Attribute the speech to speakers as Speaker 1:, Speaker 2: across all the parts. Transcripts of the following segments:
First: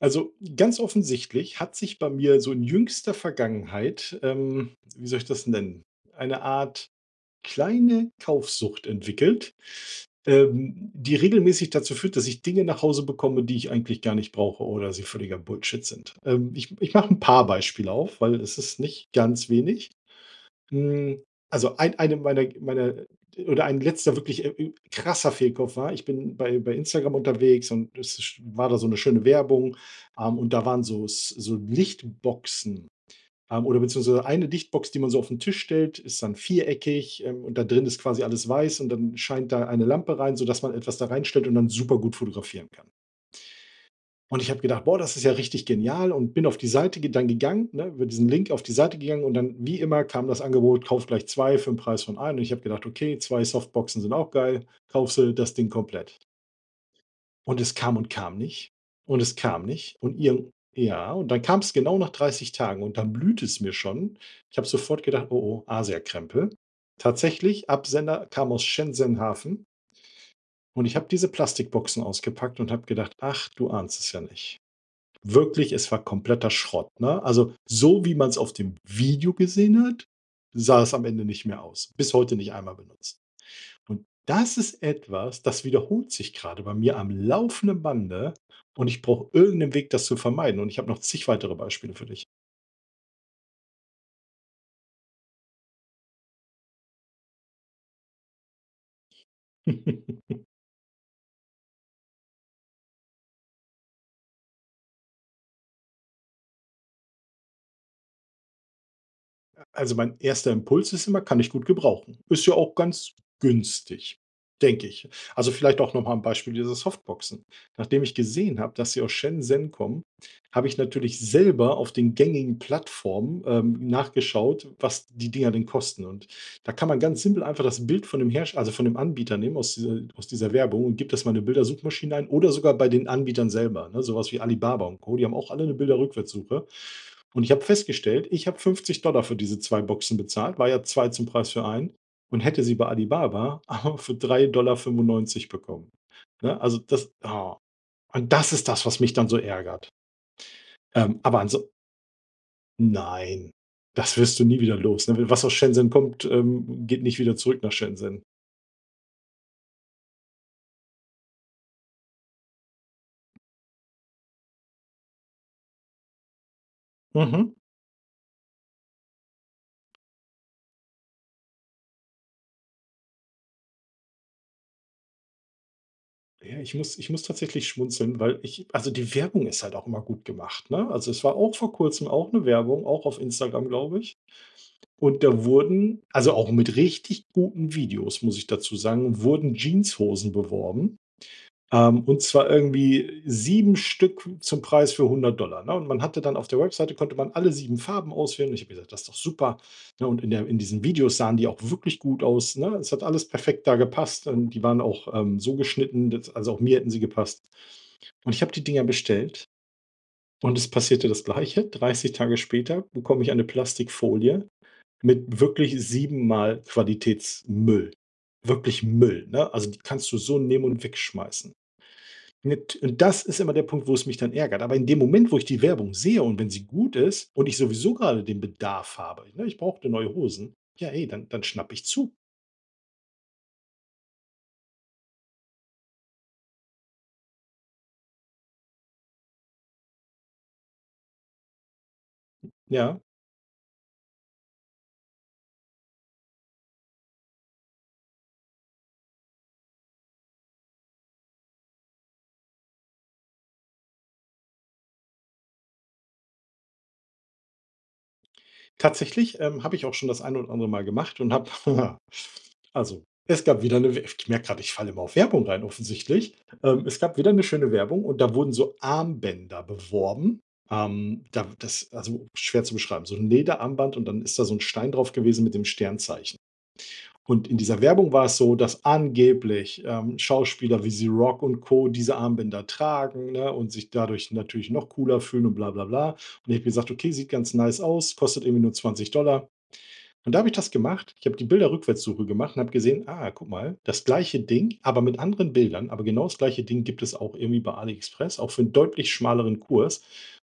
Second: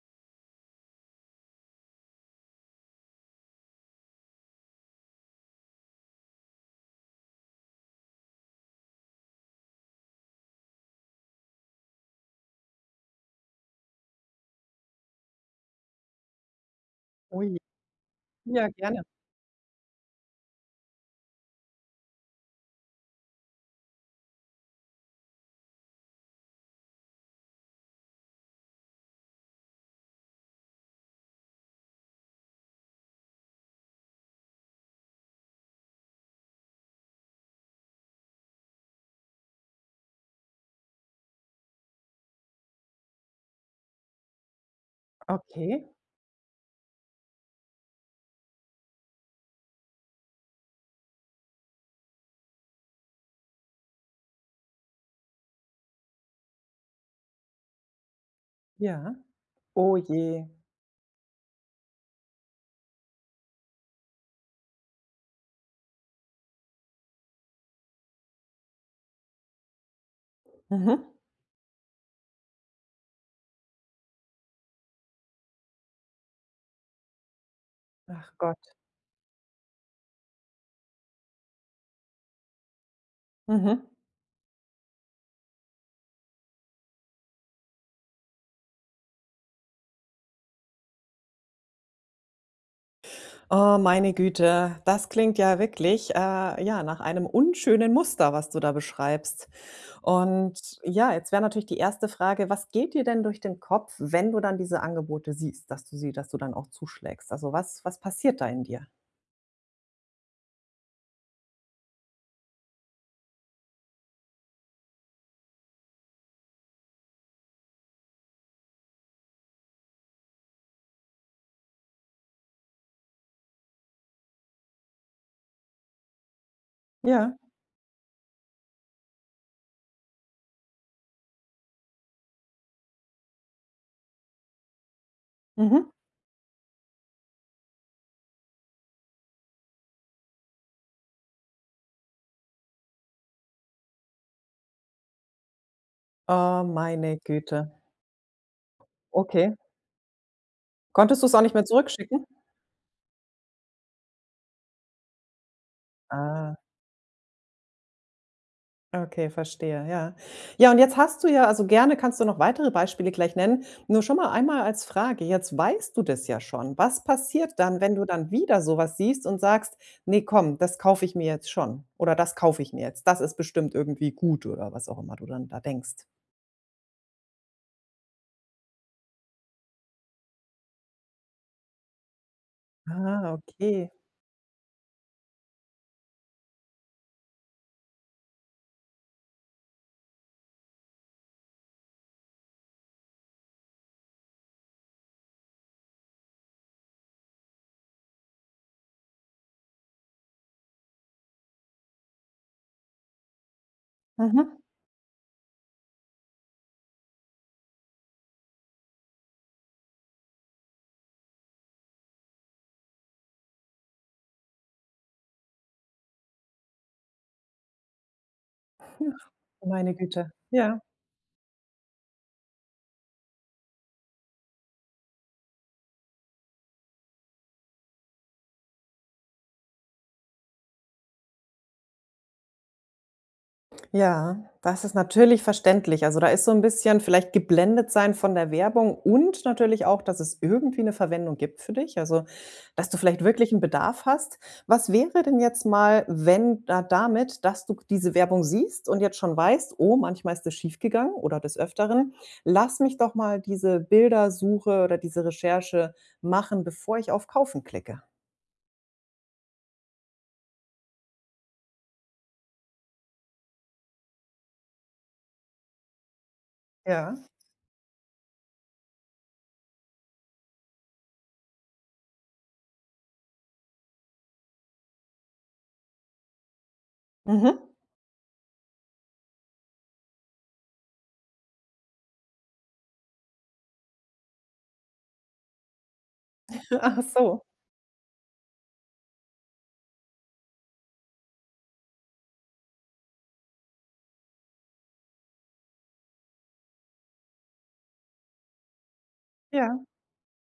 Speaker 1: Also, ganz offensichtlich hat sich bei mir so in jüngster Vergangenheit, wie soll ich das nennen, eine Art kleine Kaufsucht entwickelt, die regelmäßig dazu führt, dass ich Dinge nach Hause bekomme, die ich eigentlich gar nicht brauche oder sie völliger Bullshit sind. Ich mache ein
Speaker 2: Oh
Speaker 1: paar
Speaker 2: je.
Speaker 1: Beispiele auf, weil es
Speaker 2: Ja,
Speaker 1: ist
Speaker 2: gerne.
Speaker 1: nicht ganz wenig. Hm, also eine meiner oder ein letzter wirklich, krasser Fehlkauf war, ich bin bei Instagram unterwegs und es sch war da so eine schöne Werbung, und da waren so s so Lichtboxen, oder beziehungsweise eine Lichtbox, die man so auf den Tisch stellt, ist dann viereckig, und da drin ist quasi alles weiß und dann scheint da eine Lampe rein, sodass man etwas da reinstellt und dann super gut fotografieren kann. Und ich habe gedacht: „Boah, das ist ja richtig
Speaker 2: Okay,
Speaker 1: genial“, und bin auf die Seite ge dann gegangen, ne, über diesen Link auf die Seite gegangen und dann wie immer kam das Angebot: „Kauf gleich zwei für den Preis von einem“, und ich habe gedacht: „Okay, 2 Softboxen sind auch geil, kaufst du das Ding komplett.“ Und es kam und kam nicht
Speaker 2: ja.
Speaker 1: und es kam nicht
Speaker 2: Oh
Speaker 1: und
Speaker 2: je.
Speaker 1: irgend ja, und dann kam es genau nach 30 Tagen und dann blüht es mir schon. Ich habe sofort gedacht: „Oh, oh, oh, Krempel.“ Tatsächlich, Absender kam aus Shenzhen-Hafen, und ich habe
Speaker 2: Mhm.
Speaker 1: diese Plastikboxen ausgepackt und habe gedacht: „Ach, du ahnst es ja nicht.“ Wirklich, es war kompletter Schrott, ne? Also, so wie man
Speaker 2: Ach
Speaker 1: es auf
Speaker 2: Gott.
Speaker 1: dem Video gesehen hat, sah es am Ende nicht mehr aus. Bis heute nicht einmal benutzt.
Speaker 2: Mhm.
Speaker 1: Und das ist etwas, das wiederholt sich gerade bei mir am laufenden Bande, und ich brauche irgendeinen Weg, das zu vermeiden, und ich habe noch zig weitere Beispiele für dich.
Speaker 2: Oh, meine Güte. Das klingt ja wirklich, ja, nach einem unschönen Muster, was du da beschreibst. Und ja, jetzt wäre natürlich die erste Frage, was geht dir denn durch den Kopf, wenn du dann diese Angebote siehst, dass du dann auch zuschlägst? Also, was passiert da in dir?
Speaker 1: Also mein erster Impuls ist immer, kann ich gut gebrauchen. Ist ja auch ganz günstig, denke ich. Also vielleicht auch nochmal ein Beispiel dieser Softboxen. Nachdem ich gesehen habe, dass sie aus Shenzhen kommen, habe ich natürlich selber auf den gängigen Plattformen nachgeschaut, was die Dinger denn kosten. Und da kann man ganz
Speaker 2: Ja.
Speaker 1: simpel einfach das Bild von dem Hersteller, also von dem Anbieter nehmen aus dieser Werbung und gibt das mal in 'ne Bildersuchmaschine ein oder sogar bei den Anbietern selber, ne? Sowas wie Alibaba und Co. Die haben auch alle eine
Speaker 2: Mhm.
Speaker 1: Bilderrückwärtssuche. Und ich habe festgestellt, ich habe 50 für diese 2 Boxen bezahlt, war ja 2 zum Preis für einen, und hätte sie bei Alibaba aber für 3,95 Dollar bekommen, ne?
Speaker 2: Oh,
Speaker 1: Also das,
Speaker 2: meine Güte.
Speaker 1: und das ist das, was mich dann so
Speaker 2: Okay.
Speaker 1: ärgert.
Speaker 2: Konntest du es
Speaker 1: Aber
Speaker 2: auch nicht mehr
Speaker 1: anso
Speaker 2: zurückschicken?
Speaker 1: nein, das wirst du nie wieder los, ne? Was aus Shenzhen kommt,
Speaker 2: Ah.
Speaker 1: geht nicht wieder zurück nach Shenzhen.
Speaker 2: Okay, verstehe, ja. Ja, und jetzt hast du ja, also gerne kannst du noch weitere Beispiele gleich nennen. Nur schon mal einmal als Frage, jetzt weißt du das ja schon. Was
Speaker 1: Mhm.
Speaker 2: passiert dann, wenn du dann wieder so was siehst und sagst: „Nee, komm, das kaufe ich mir jetzt schon oder das kaufe ich mir jetzt. Das ist bestimmt irgendwie gut“, oder was auch immer du dann da denkst?
Speaker 1: Ja, ich muss tatsächlich schmunzeln, weil ich, also die Werbung ist halt auch immer gut gemacht, ne? Also, es war auch vor Kurzem auch eine Werbung, auch auf
Speaker 2: Ah,
Speaker 1: Instagram,
Speaker 2: okay.
Speaker 1: glaube ich. Und da wurden also auch mit richtig guten Videos, muss ich dazu sagen, wurden Jeanshosen beworben. Und zwar irgendwie 7 Stück zum Preis für 100, ne? Und man hatte dann, auf der Webseite konnte man alle 7 Farben auswählen. Und ich habe gesagt: „Das ist doch super.“ Ne, und in der in diesen Videos sahen die auch wirklich gut aus, ne? Es hat alles perfekt da gepasst und
Speaker 2: Mhm.
Speaker 1: die waren auch, so geschnitten, dass also auch mir hätten sie gepasst. Und ich habe die Dinger bestellt, und es passierte das Gleiche. 30 Tage später bekomme ich eine Plastikfolie mit wirklich siebenmal Qualitätsmüll. Wirklich Müll, ne? Also, die
Speaker 2: Meine
Speaker 1: kannst du
Speaker 2: Güte.
Speaker 1: so nehmen
Speaker 2: Ja.
Speaker 1: und wegschmeißen. Nat Und das ist immer der Punkt, wo es mich dann ärgert. Aber in dem Moment, wo ich die Werbung sehe und wenn sie gut ist und ich sowieso gerade den Bedarf habe, ne, ich brauchte neue Hosen, ja, ey, dann, dann schnappe ich zu.
Speaker 2: Ja, das ist natürlich verständlich. Also, da ist so ein bisschen vielleicht geblendet sein von der Werbung und natürlich auch, dass es irgendwie eine Verwendung gibt für dich, also, dass du
Speaker 1: Ja,
Speaker 2: vielleicht wirklich einen Bedarf hast. Was wäre denn jetzt mal, wenn da, damit, dass du diese Werbung siehst und jetzt schon weißt: „Oh, manchmal ist das schiefgegangen oder des Öfteren. Lass mich doch mal diese Bildersuche oder diese Recherche machen, bevor ich auf Kaufen klicke.“
Speaker 1: tatsächlich habe ich auch schon das eine oder andere Mal gemacht und habe, also es gab wieder ich merke gerade, ich falle immer auf Werbung rein, offensichtlich. Es
Speaker 2: Ja.
Speaker 1: gab wieder eine schöne Werbung und da wurden so Armbänder beworben. Also schwer zu beschreiben, so ein Lederarmband und dann ist da so ein Stein drauf gewesen mit dem Sternzeichen. Und in
Speaker 2: Mhm.
Speaker 1: dieser Werbung war es so, dass angeblich, Schauspieler wie The Rock und Co. diese Armbänder tragen, ne, und sich dadurch natürlich noch cooler fühlen und bla bla bla. Und ich habe gesagt:
Speaker 2: Ach
Speaker 1: „Okay, sieht
Speaker 2: so.
Speaker 1: ganz nice aus, kostet irgendwie nur 20 Dollar.“ Und da habe ich das gemacht. Ich habe die Bilderrückwärtssuche gemacht und habe gesehen: „Ah, guck mal, das gleiche Ding, aber mit anderen Bildern, aber genau das gleiche Ding gibt es auch irgendwie bei AliExpress, auch für einen deutlich schmaleren
Speaker 2: Ja.
Speaker 1: Kurs.“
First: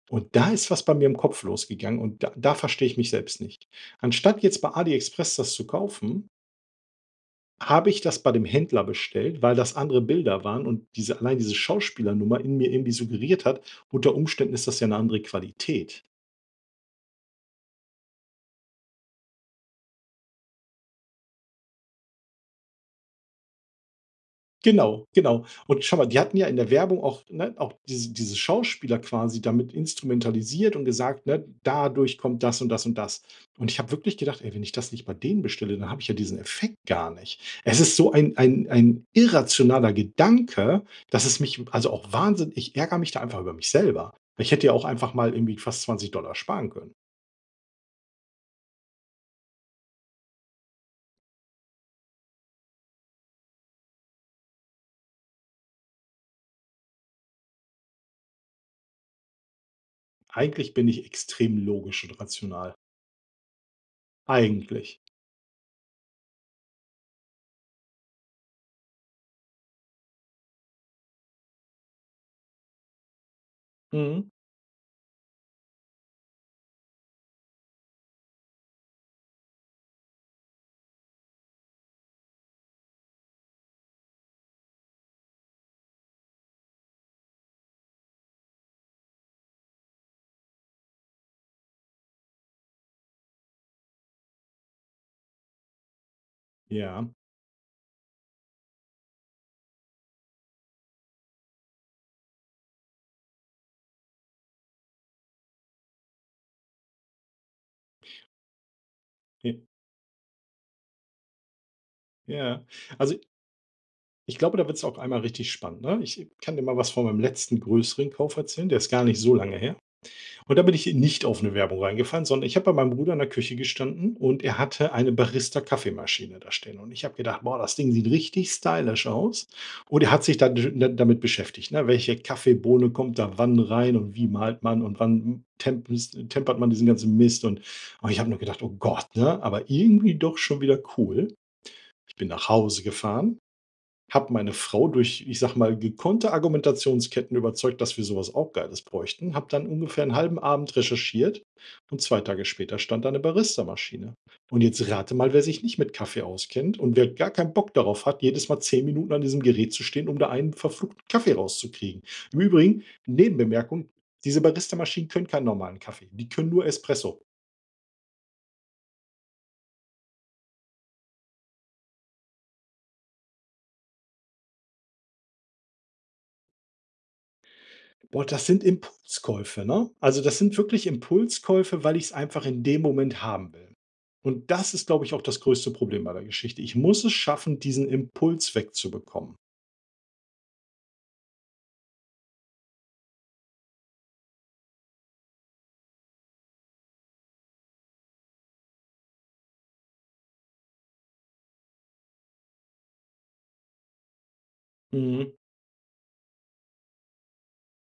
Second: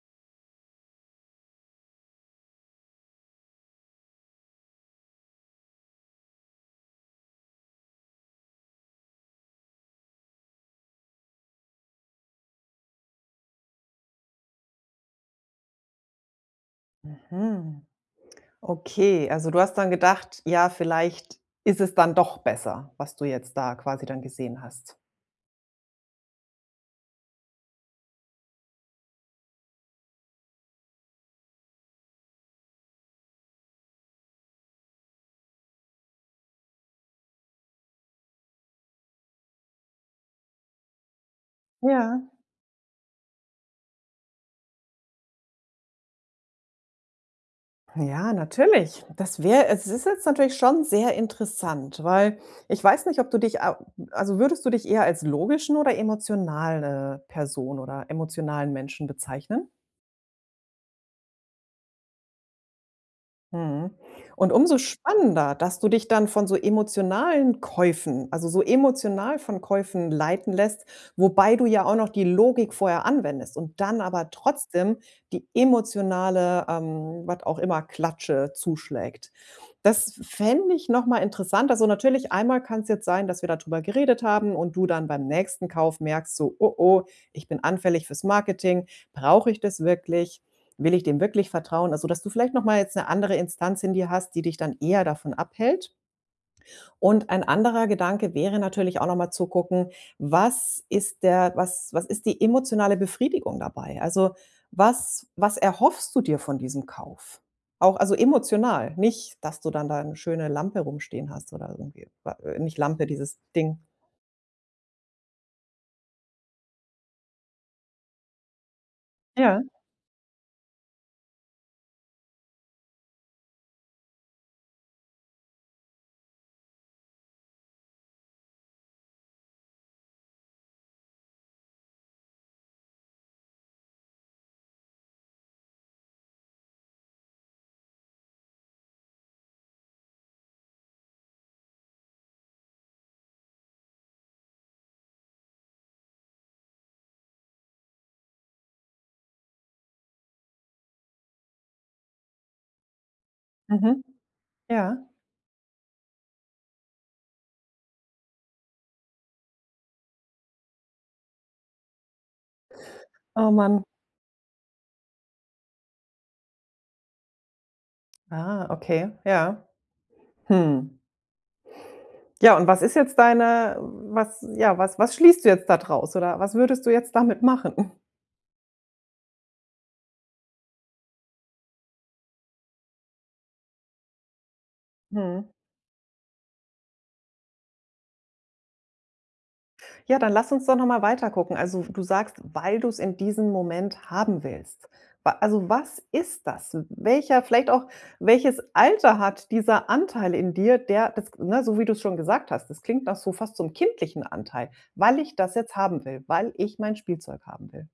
Speaker 1: Und da ist was bei mir im Kopf losgegangen und da verstehe ich mich selbst nicht. Anstatt jetzt bei AliExpress das zu kaufen, habe ich das bei dem Händler bestellt, weil das andere Bilder waren und diese, allein diese Schauspielernummer in mir irgendwie suggeriert hat, unter Umständen ist das ja eine andere Qualität.
Speaker 2: Mhm. Okay, also du hast dann gedacht: „Ja, vielleicht ist es dann doch besser“, was du jetzt da quasi dann gesehen hast?
Speaker 1: Genau, genau. Und schau mal, die hatten ja in der Werbung auch, ne, auch diese Schauspieler quasi damit instrumentalisiert und gesagt, ne, dadurch kommt das und das und das. Und ich habe wirklich gedacht: „Ey, wenn ich das nicht bei denen bestelle, dann habe ich ja diesen Effekt gar nicht.“ Es ist so ein irrationaler Gedanke, dass es mich, also auch
Speaker 2: Ja.
Speaker 1: Wahnsinn, ich ärgere mich da einfach über mich selber. Ich hätte ja auch einfach mal irgendwie fast 20 Dollar sparen können.
Speaker 2: Ja, natürlich. Das wäre, es ist jetzt natürlich schon sehr interessant, weil ich weiß nicht, ob du dich a also würdest du dich eher als logischen oder emotionale Person oder emotionalen Menschen bezeichnen?
Speaker 1: Eigentlich bin ich extrem logisch und rational.
Speaker 2: Mhm. Und umso
Speaker 1: Eigentlich.
Speaker 2: spannender, dass du dich dann von so emotionalen Käufen, also so emotional von Käufen leiten lässt, wobei du ja auch noch die Logik vorher anwendest und dann aber
Speaker 1: Mhm.
Speaker 2: trotzdem die emotionale, was auch immer, Klatsche zuschlägt. Das fände ich noch mal interessant. Also, natürlich einmal kann es jetzt sein, dass wir da drüber geredet haben und du dann beim nächsten Kauf merkst, so: „Oh, oh, ich bin anfällig fürs Marketing. Brauche ich das wirklich? Will ich dem wirklich vertrauen?“ Also, dass du vielleicht noch mal jetzt eine andere Instanz in dir hast, die dich dann eher davon abhält?
Speaker 1: Ja,
Speaker 2: Und ein anderer Gedanke wäre natürlich auch noch mal zu gucken, was ist die emotionale Befriedigung dabei? Also, was erhoffst du dir von diesem Kauf? Auch also emotional, nicht,
Speaker 1: j
Speaker 2: dass du dann da eine schöne Lampe rumstehen hast oder irgendwie,
Speaker 1: ja.
Speaker 2: nicht Lampe,
Speaker 1: Also
Speaker 2: dieses Ding.
Speaker 1: ich glaube, da wird es auch einmal richtig spannend, ne? Ich kann dir mal was von meinem letzten größeren Kauf erzählen, der ist gar nicht so lange
Speaker 2: Ja,
Speaker 1: her. Und da bin ich nicht auf eine Werbung reingefallen, sondern ich habe bei meinem Bruder in der Küche gestanden und er hatte eine Barista-Kaffeemaschine da stehen. Und ich habe gedacht: „Boah, das Ding sieht richtig stylisch aus.“ Und er hat sich da damit beschäftigt, ne? Welche Kaffeebohne kommt da wann rein und wie malt man und wann tempert man diesen ganzen Mist, und ich habe nur gedacht: „Oh Gott“, ne? Aber irgendwie doch schon wieder cool. Ich bin nach Hause gefahren, habe meine Frau durch, ich sage mal, gekonnte Argumentationsketten überzeugt, dass wir sowas, was auch Geiles, bräuchten. Habe dann ungefähr einen halben Abend recherchiert, und 2 Tage später stand da Barista
Speaker 2: mhm,
Speaker 1: Maschine. Und jetzt
Speaker 2: ja.
Speaker 1: rate mal, wer sich nicht mit Kaffee auskennt und wer gar keinen Bock darauf hat, jedes Mal 10 Minuten an diesem Gerät zu stehen, um da einen verfluchten Kaffee rauszukriegen. Im Übrigen,
Speaker 2: Oh Mann.
Speaker 1: Nebenbemerkung, diese Barista Maschinen können keinen normalen Kaffee, die können nur Espresso.
Speaker 2: Ah, okay, ja. Hm. Ja, und was ist jetzt deine was ja, was was schließt du jetzt da draus oder was würdest du jetzt damit machen?
Speaker 1: Boah, das sind Impulskäufe, ne? Also, das sind wirklich Impulskäufe, weil ich es einfach in dem Moment haben will. Und das ist, glaube ich, auch das
Speaker 2: Mhm.
Speaker 1: größte Problem bei der Geschichte. Ich muss es schaffen, diesen Impuls wegzubekommen.
Speaker 2: Ja, dann lass uns doch noch mal gucken. Also, du sagst, weil du es in diesem Moment haben willst. Wa Also, was ist das? Welcher vielleicht auch welches Alter hat dieser Anteil in dir, der das, ne, so wie du es schon gesagt hast, das klingt nach so fast zum kindlichen Anteil: „Weil
Speaker 1: Mhm.
Speaker 2: ich das jetzt haben will, weil ich mein Spielzeug haben will.“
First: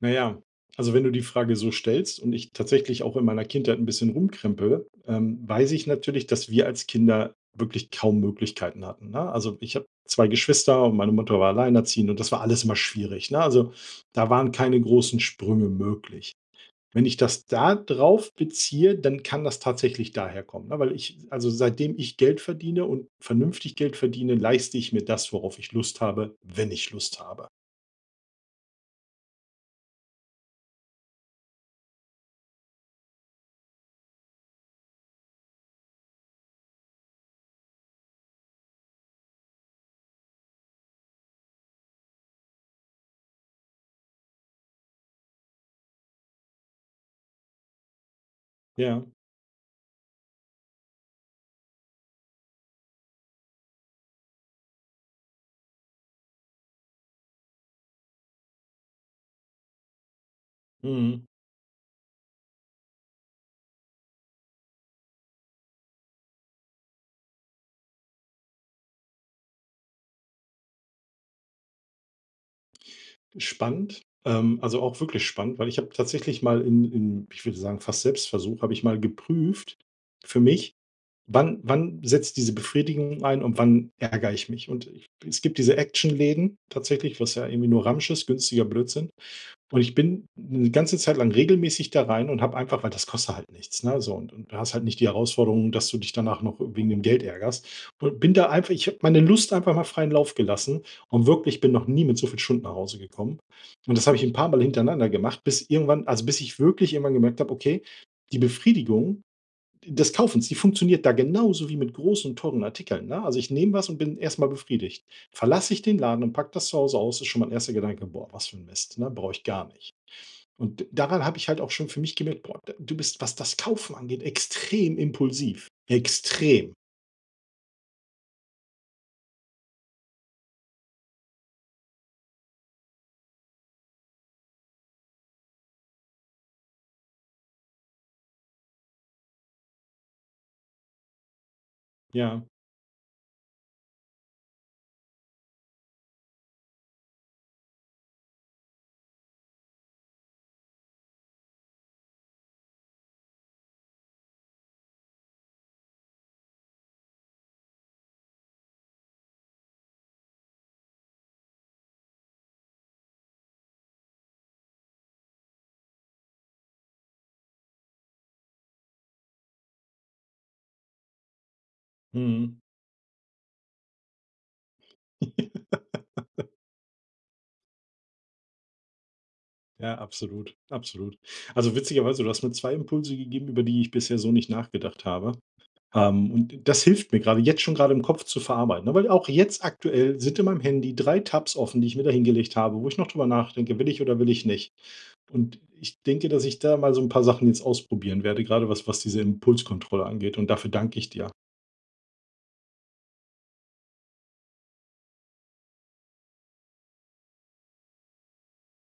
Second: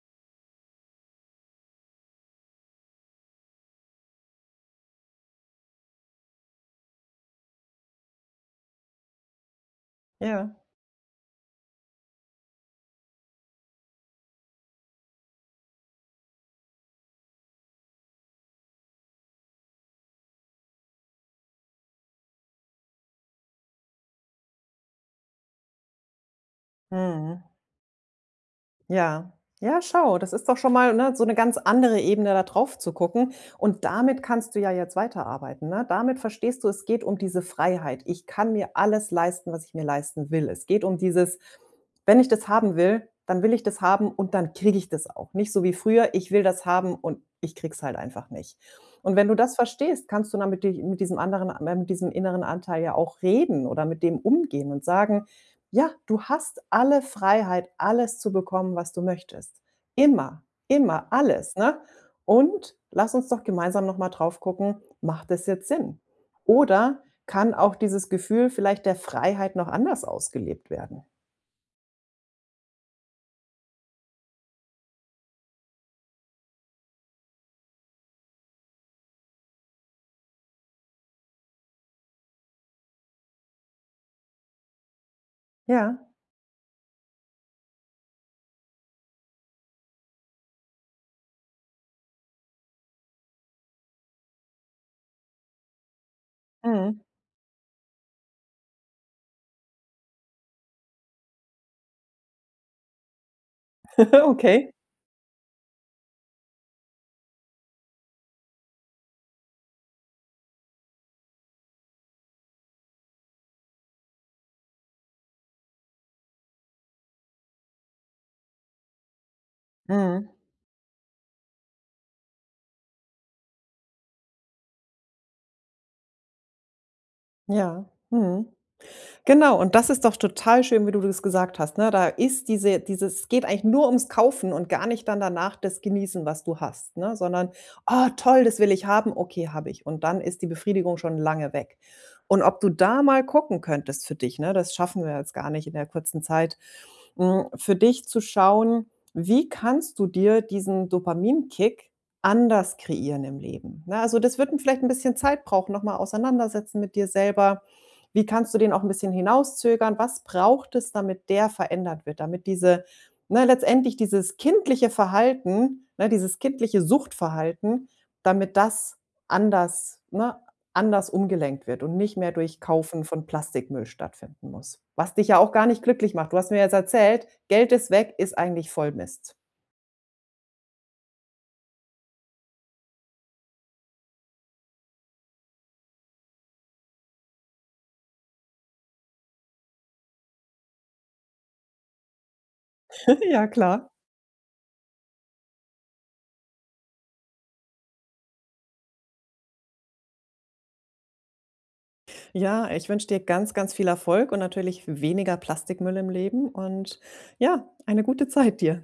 Speaker 1: Na ja, also, wenn du die Frage so stellst und ich tatsächlich auch in meiner Kindheit ein bisschen rumkrempele, weiß ich natürlich, dass wir als Kinder wirklich kaum Möglichkeiten hatten, ne? Also, ich habe zwei
Speaker 2: Ja.
Speaker 1: Geschwister und meine Mutter war alleinerziehend und das war alles immer schwierig, ne? Also, da waren keine großen Sprünge möglich. Wenn ich das da drauf beziehe, dann kann das tatsächlich daherkommen, ne? Weil ich, also seitdem ich Geld verdiene und vernünftig Geld verdiene, leiste ich mir das, worauf ich Lust habe, wenn ich Lust
Speaker 2: Mhm.
Speaker 1: habe.
Speaker 2: Ja. Ja, schau, das ist doch schon mal, ne, so eine ganz andere Ebene, da drauf zu gucken. Und damit kannst du ja jetzt weiterarbeiten, ne? Damit verstehst du, es geht um diese Freiheit. Ich kann mir alles leisten, was ich mir leisten will. Es geht um dieses: Wenn ich das haben will, dann will ich das haben und dann kriege ich das auch. Nicht so wie früher, ich will das haben und ich krieg's halt einfach nicht.
Speaker 1: Ja,
Speaker 2: Und wenn du das verstehst, kannst du dann mit di mit diesem anderen mit diesem inneren Anteil ja auch reden oder mit dem umgehen und sagen: „Ja, du hast alle Freiheit, alles zu bekommen, was du möchtest. Immer, immer,
Speaker 1: mhm.
Speaker 2: alles, ne? Und lass uns doch gemeinsam noch mal drauf gucken, macht das jetzt Sinn? Oder kann auch dieses Gefühl vielleicht der Freiheit noch anders ausgelebt werden?“
Speaker 1: Spannend, also auch wirklich spannend, weil ich habe tatsächlich mal in ich würde sagen, fast Selbstversuch habe ich mal geprüft für mich, wann setzt diese Befriedigung ein und wann ärgere ich mich? Und ich, es gibt diese
Speaker 2: Ja,
Speaker 1: Actionläden tatsächlich, was ja irgendwie nur Ramsch ist, günstiger Blödsinn. Und ich bin eine ganze Zeit lang regelmäßig da rein und habe einfach, weil das kostet halt nichts, ne, so, und du hast halt nicht die Herausforderung, dass du dich danach noch wegen
Speaker 2: mhm.
Speaker 1: dem Geld ärgerst. Und bin da einfach, ich habe meine Lust einfach mal freien Lauf gelassen, und wirklich bin noch nie mit so viel Stunden nach Hause gekommen. Und das habe ich ein paar Mal
Speaker 2: Okay.
Speaker 1: hintereinander gemacht, bis irgendwann, also, bis ich wirklich irgendwann gemerkt habe, okay, die Befriedigung des Kaufens, die funktioniert da genauso wie mit großen und teuren Artikeln, ne? Also, ich nehme was und bin erst mal befriedigt. Verlasse ich den Laden und packe das zu Hause aus, ist schon mein erster Gedanke: „Boah, was für ein Mist, ne? Brauche ich gar nicht.“
Speaker 2: Mhm.
Speaker 1: Und daran habe ich halt auch schon für mich gemerkt: „Boah, du bist, was das Kaufen angeht, extrem impulsiv.“ Extrem.
Speaker 2: Ja, mhm. Genau, und das ist doch total schön, wie du das gesagt hast, ne? Da ist diese dieses es geht eigentlich nur ums Kaufen und gar nicht dann danach das Genießen, was du hast, ne? Sondern: „Oh, toll, das will ich haben. Okay, habe ich.“ Und dann ist die Befriedigung schon lange weg. Und
Speaker 1: Ja.
Speaker 2: ob du da mal gucken könntest für dich, ne, das schaffen wir jetzt gar nicht in der kurzen Zeit, für dich zu schauen, wie kannst du dir diesen Dopaminkick anders kreieren im Leben, ne? Also, das wird 'n vielleicht ein bisschen Zeit brauchen, noch mal auseinandersetzen mit dir selber. Wie kannst du den auch ein bisschen hinauszögern? Was braucht es, damit der verändert wird, damit diese ne, letztendlich dieses kindliche Verhalten, ne, dieses kindliche Suchtverhalten, damit das anders, ne, anders umgelenkt wird und nicht mehr
Speaker 1: Mhm.
Speaker 2: durch Kaufen von Plastikmüll stattfinden muss, was dich ja auch gar nicht glücklich macht. Du hast mir jetzt erzählt, Geld ist weg, ist eigentlich Vollmist.
Speaker 1: Ja, absolut, absolut. Also, witzigerweise, du hast mir 2 Impulse gegeben, über die ich bisher so nicht nachgedacht habe. Und das hilft mir gerade jetzt schon, gerade im Kopf zu verarbeiten, ne? Weil auch jetzt aktuell sind in meinem Handy 3 Tabs offen, die ich mir da hingelegt habe, wo ich noch drüber
Speaker 2: Ja,
Speaker 1: nachdenke:
Speaker 2: klar.
Speaker 1: „Will ich oder will ich nicht?“ Und ich denke, dass ich da mal so ein paar Sachen jetzt ausprobieren werde, gerade was was diese Impulskontrolle angeht, und dafür danke ich dir.
Speaker 2: Ja, ich wünsche dir ganz, ganz viel Erfolg und natürlich weniger Plastikmüll im Leben und ja, eine gute Zeit dir.